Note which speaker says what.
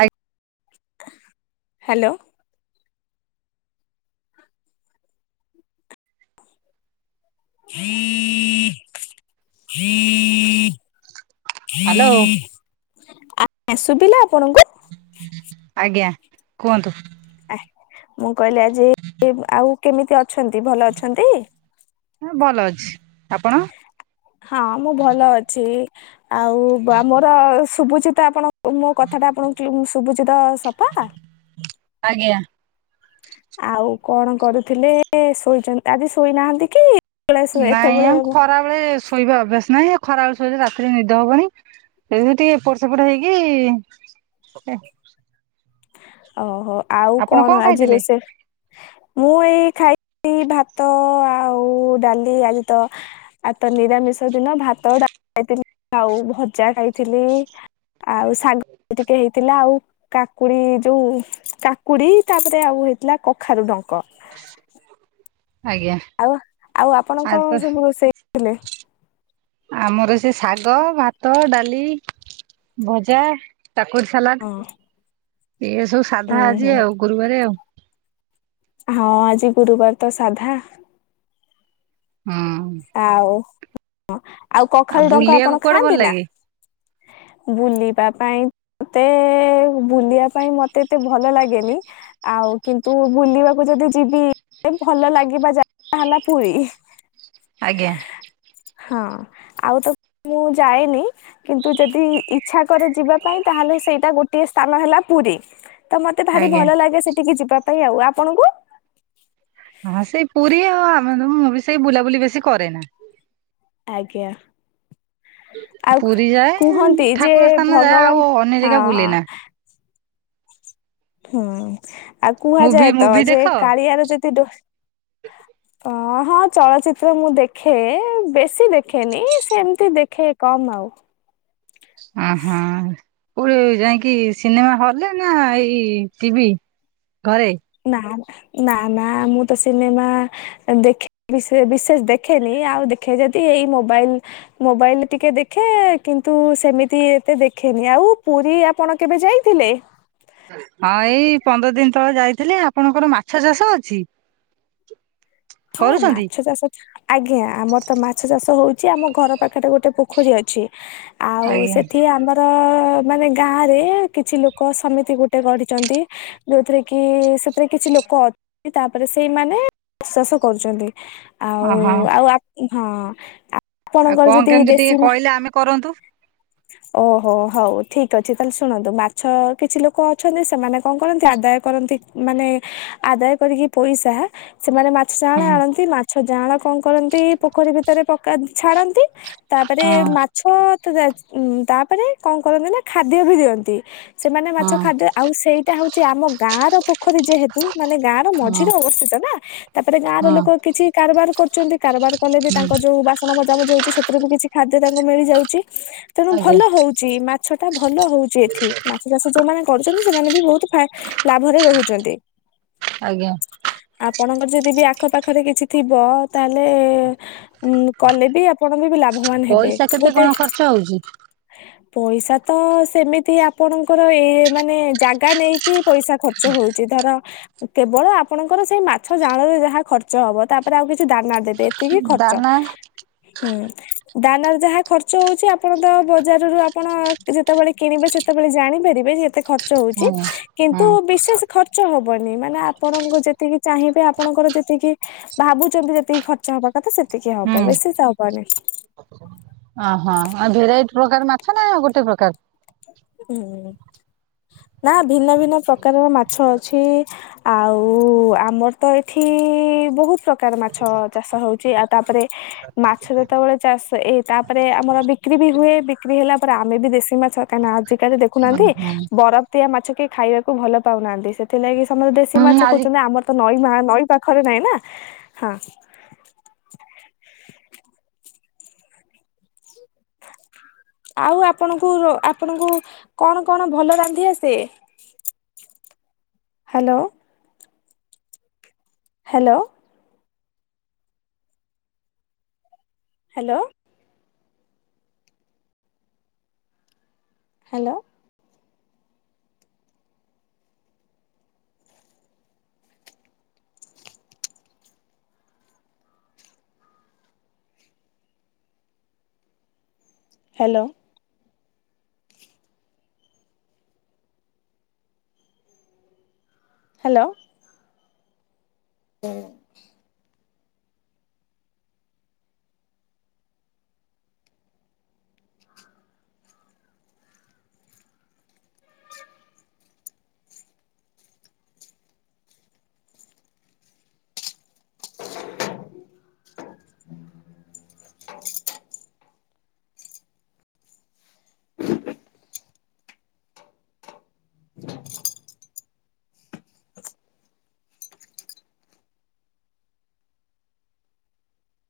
Speaker 1: ଆ
Speaker 2: hello. [inaudible]
Speaker 1: Hello
Speaker 2: ଆ ଶୁବିଲା ଆପଣଙ୍କୁ?
Speaker 1: ଆଜ୍ଞା କୁହନ୍ତୁ।
Speaker 2: ଆ ମୁଁ କଇଲି ଆଜି ଆଉ କେମିତି ଅଛନ୍ତି? ଭଲ ଅଛନ୍ତି?
Speaker 1: ହଁ ଭଲ ଅଛି। ଆପଣ?
Speaker 2: ହଁ ମୁଁ ଭଲ ଅଛି। ଆଉ ମୋର ସୁଭୁଚିିତ ଆପଣ ମୋ କଥାଟା ଆପଣଙ୍କୁ କି ସୁବୁଚିତ ସଫା।
Speaker 1: ଆଜ୍ଞା।
Speaker 2: ଆଉ କଣ କରୁଥିଲେ? ଶୋଇଚ ଆଜି ଶୋଇନାହାନ୍ତି କି? ବେଳେ
Speaker 1: ନାଇଁ
Speaker 2: ଏତେବେଳେ
Speaker 1: ଆଉ ଖରାବେଳେ ଶୋଇବା ଅଭ୍ୟାସ ନାହିଁ। ଖରାବେେଳେ ଶୋଇଲେ ରାତିରେ ନିଦ ହବନି। ଏବେ ଟିକେ ଏପଟ ସେପଟ ହେଇକି
Speaker 2: ଓହୋ ଆଉ
Speaker 1: ଆପଣ
Speaker 2: କଣ ଆଜି
Speaker 1: ଖାଇଥିଲେ?
Speaker 2: ରୋସେ ମୁଁ ଏଇ ଖାଇ ଲି ଭାତ ଆଉ ଡାଲି ଆଜି ତ ଆଉ ତ ନିିରାମିଷ ଦିନ ଭାତ ଡା ଖାଇଥିଲି ଆଉ ଭଜା ଖାଇଥିଲି। ଆଉ ଶାଗ ଟିକେ ହେଇଥିଲା ଆଉ। କାକୁଡି ଯୋଉ କାକୁଡି ତାପରେ ଆଉ ହେଇଥିଲା କଖାରୁ ଡଙ୍କ।
Speaker 1: ଆଜ୍ଞା।
Speaker 2: ଆଉ ଆଉ ଆପଣ
Speaker 1: ଆ
Speaker 2: କଣ ସବୁ ରୋଷେଇ ଥିଲେ।
Speaker 1: ଆମର ସେ ଶାଗ, ଭାତ, ଡାଲି। ଭଜା, କାକୁଡି ସାଲାଡ
Speaker 2: ହଁ
Speaker 1: ଏଇଆ ସବୁ
Speaker 2: ଉଁ
Speaker 1: ସାଧା
Speaker 2: ହୁଁ
Speaker 1: ଆଜି ଆଉ। ଗୁରୁବାରେ ଆଉ।
Speaker 2: ହଁ ଆଜି ଗୁରୁବାର ତ ସାଧା।
Speaker 1: ହୁଁ।
Speaker 2: ଆଉ, ଆଉ
Speaker 1: ଆଉ
Speaker 2: କଖାରୁୁ ଡଙ୍କା
Speaker 1: ବୁଲିବାକୁ
Speaker 2: ଆପଣ
Speaker 1: କୁଆଡେ ଭଲ
Speaker 2: ଖାଆନ୍ତି ନା?
Speaker 1: ଲାଗେ?
Speaker 2: ବୁଲିବା ପାଇଁ ମତେ ବୁଲିବା ପାଇଁ ମତେ ଏତେ ଭଲ ଲାଗେନି। ଆଉ କିନ୍ତୁ ବୁଲିବାକୁ ଯଦି ଯିବି ଭଲ ଲାଗିବା ଯାଗା ହେଲା ପୁରୀ।
Speaker 1: ଆଜ୍ଞା।
Speaker 2: ହଁ ଆଉ ତ ମୁଁ ଯାଏନି। କିନ୍ତୁ ଯଦି ଇଛା କରେ ଯିବା ପାଇଁ ତାହେଲେ ସେଇଟା ଗୋଟିଏ ସ୍ଥାନ ହେଲା ପୁରୀ। ତ ମତେ ଭାରି
Speaker 1: ଆଜ୍ଞା।
Speaker 2: ଭଲ ଲାଗେ ସେଠିକି ଯିବା ପାଇଁ ଆଉ। ଆପଣଙ୍କୁ?
Speaker 1: ହଁ ସେଇ ପୁରୀ ଆଉ ଆମେ ତ ମୁଁ ବି ସେଇ ବୁଲାବୁଲି ବେଶୀ କରେନା।
Speaker 2: ଆଜ୍ଞା। ଆଉ
Speaker 1: ପୁରୀ ଯାଏ
Speaker 2: କୁହନ୍ତି ଯେ
Speaker 1: ଠାକୁର ସ୍ଥାନ ଯାଏ ଆଉ
Speaker 2: ଭଗବାନ
Speaker 1: ଅନ୍ୟ ଜାଗା
Speaker 2: ହଁ।
Speaker 1: ବୁଲେ ନା।
Speaker 2: ହୁଁ ଆଉ
Speaker 1: ମୁଭି
Speaker 2: କୁହାଯାଏ ତ
Speaker 1: ମୁଭି ଦେଖ
Speaker 2: ଯେ କାଳିଆର ଯଦି ଡୋ
Speaker 1: [inaudible]
Speaker 2: ହଁ ହଁ ଚଳଚିତ୍ର ମୁଁ ଦେଖେ, ବେଶୀ ଦେଖେନି, ସେମତି ଦେଖେ କମ୍ ଆଉ।
Speaker 1: ଉଁ ହୁଁ, କୋଉଠି ଯାଇକି ସିନେମା ହଲରେ ନା ଏଇ ଟିଭି? ଘରେ।
Speaker 2: ନା ନା ନା ନା ମୁଁ ତ ସିନେମା ଦେଖେ। ବିସେ ବିଶେଷ ଦେଖେନି, ଆଉ ଦେଖେ ଯଦି ଏଇ ମୋବାଇଲ। ମୋବାଇଲ ଟିକେ ଦେଖେ କିନ୍ତୁ ସେମିତି ଏତେ ଦେଖେନି। ଆଉ ପୁରୀ ଆପଣ କେବେ ଯାଇଥିଲେ?
Speaker 1: ହଁ ଏଇ ପନ୍ଦର ଦିନ ତଳେ ଯାଇଥିଲି, ଆପଣଙ୍କର ମାଛ ଚାଷ ଅଛି?
Speaker 2: ହଁ
Speaker 1: କରୁଛନ୍ତି?
Speaker 2: ମାଛ ଚାଷ ଆଜ୍ଞା, ଆମର ତ ମାଛ ଚାଷ ହଉଛି, ଆମ ଘର ପାଖରେ ଗୋଟେ ପୋଖରୀ ଅଛି। ଆଉ
Speaker 1: ଆଜ୍ଞା
Speaker 2: ସେଠି ଆମ ତ ମାନେ ଗାଁ ରେ, କିଛି ଲୋକ ସମିତି ଗୋଟେ ଗଢ଼ିଚନ୍ତି। ଯୋଉଥିରେ କି ସେଥିରେ କିଛି ଲୋକ ଅଛନ୍ତି, ତା ପରେ ସେଇମାନେ କରୁଚନ୍ତି ଆଉ
Speaker 1: ଓହୋ
Speaker 2: ଆଉ ଅପ୍ ହଁ ଆ
Speaker 1: ଆଉ
Speaker 2: ଆପଣଙ୍କର
Speaker 1: କଣ
Speaker 2: ଯଦି
Speaker 1: କେମିତି ଟିକେ
Speaker 2: ଦେଶୀ ନା
Speaker 1: କହିଲେ ଆମେ କରନ୍ତୁ।
Speaker 2: ଓହୋ ହଉ ଠିକ୍ ଅଛି, ତାହେଲେ ଶୁଣନ୍ତୁ, ମାଛ କିଛି ଲୋକ ଅଛନ୍ତି ସେମାନେ କଣ କରନ୍ତି ଆଦାୟ କରନ୍ତି, ମାନେ ଆଦାୟ କରିକି ପଇସା ସେମାନେ ମା ସାଳେ
Speaker 1: ହୁଁ
Speaker 2: ଆଣନ୍ତି ମାଛ ଜାଳା କଣ କରନ୍ତି ପୋଖରୀ ଭିତରେ ପକା ଛାଡନ୍ତି। ତାପରେ
Speaker 1: ହଁ
Speaker 2: ମା ମାଛ ତାପରେ କଣ କରନ୍ତି ନା, ଖାଦ୍ୟ ବି ଦିଅନ୍ତି ସେମାନେ ମାଛ
Speaker 1: ହଁ
Speaker 2: ଖାଦ୍ୟ ଆଉ ସେଇଟା ହଉଛି ଆମ ଗାଁ ର ପୋଖରୀ ଯେହେତୁ ମାନେ ଗାଁ ର
Speaker 1: ହଁ
Speaker 2: ମଝିରେ ଅବସ୍ଥିତ ନା। ତାପରେ ଗାଁ ର
Speaker 1: ହଁ
Speaker 2: ଲୋକ କିଛି କାରବାର କରୁଚନ୍ତି, କାରବାର କଲେ ବି
Speaker 1: ହୁଁ
Speaker 2: ତାଙ୍କ ଯୋଉ ବାସ୍ ବାସନ ମଜାମୁଜି ହଉଚି ସେଥିରୁ ବି କିଛି ଖାଦ୍ୟ ତାଙ୍କୁ ମିଳିଯାଉଛି, ତେଣୁ
Speaker 1: ଆଜ୍ଞା
Speaker 2: ଭଲ ହଉଚି। ମାଛ ଟା ଭଲ ହଉଛି ଏଠି, ମାଛ ଚାଷ ଯୋଉମାନେ କରୁଛନ୍ତି, ସେମାନେ ବି ବହୁତ ଫା ଲାଭରେ ରହୁଚନ୍ତି।
Speaker 1: ଆଜ୍ଞା।
Speaker 2: ଆପଣଙ୍କର ଯିତ୍ ଯଦି ବି ଆଖପାଖରେ କିଛି ଥିବ ତାହେଲେ କଲେ ବି ଆପଣ ବି ଲା
Speaker 1: ପଇସା କେତେ କଣ ଖର୍ଚ୍ଚ ହଉଚି?
Speaker 2: ପଇସା ତ ସେମିତି ଆପଣଙ୍କର ଏ ମାନେ ଜାଗା ନେଇକି ପଇସା ଖର୍ଚ୍ଚ। ହଉଛି, ଧର କେବଳ ଆପଣଙ୍କର ସେଇ ମାଛ ଚାଳରେ ଯାହା ଖର୍ଚ୍ଚ ହବ, ତାପରେ ଆଉ କିଛି ଦାନା ଦେବେ, ଏତିକି ଖର୍ଚ୍ଚ।
Speaker 1: ଦାନା
Speaker 2: ହୁଁ ଦାନାର ଯାହା ଖର୍ଚ୍ଚ ହଉଛି, ଆପଣ ତ ବଜାରରୁ ଆପଣ ଯେତେବେଳେ କିଣିବେ, ସେତେବେଳେ ଜାଣିପାରିବେ ଯେ ଏତେ ଖର୍ଚ୍ଚ ହଉଛି,
Speaker 1: ହଁ।
Speaker 2: କିନ୍ତୁ
Speaker 1: ହଁ
Speaker 2: ବିଶେଷ ଖ ର୍ଚ୍ଚ ହବନି, ମାନେ ଆପଣଙ୍କୁ ଯେତିକି ଚାହିଁବେ ଆପଣଙ୍କର ଯେତିକି ଭାବୁଛନ୍ତି ଯେତିକି ଖର୍ଚ୍ଚ ହବା କଥା ସେତିକି ହବ,
Speaker 1: ହୁଁ
Speaker 2: ବେଶି ତ ହବନି।
Speaker 1: ଓହୋ ହ, ଆଉ ଭେରାଇଟି ପ୍ରକାର ମାଛ ନା ଆଉ ଗୋଟେ ପ୍ରକାର?
Speaker 2: ହଁ ନା ଭିନ୍ନ ଭିନ୍ନ ପ୍ରକାରର ମାଛ ଅଛି। ଆଉ ଆମର ତ ଏଠି ବହୁତ ପ୍ରକାର ମାଛ ଚାଷ ହେଉଚି, ଆଉ ତାପରେ ମାଛ ଯେତେବେଳେ ଚାଷ, ଏ ତାପରେ ଆମର ବିକ୍ରି ବି ହୁଏ, ବିକ୍ରି ହେଲା କାହିଁନା ଆଜିକାଲି
Speaker 1: ଉଁ
Speaker 2: ଦେଖୁନାହାନ୍ତି
Speaker 1: ହୁଁ
Speaker 2: ବରଫ ଦିଆ ମାଛ କେହି ଖାଇବାକୁ ଭଲ ପାଉନାହାନ୍ତି, ସେଥିଲାଗି ତମର ଦେଶୀ
Speaker 1: ହୁଁ
Speaker 2: ମାଛ
Speaker 1: ଆଜି
Speaker 2: କରୁଚନ୍ତି, ଆମର ତ ନଈ ନଈ ପାଖରେ ନାଇଁ ନା ହଁ ଆଉ ଆପଣଙ୍କୁ ଆପଣଙ୍କୁ କଣ କଣ ଭଲ ରାନ୍ଧିି ଆସେ? Hello hello hello. Hello. Hello. Hello. ହଁ। [inaudible]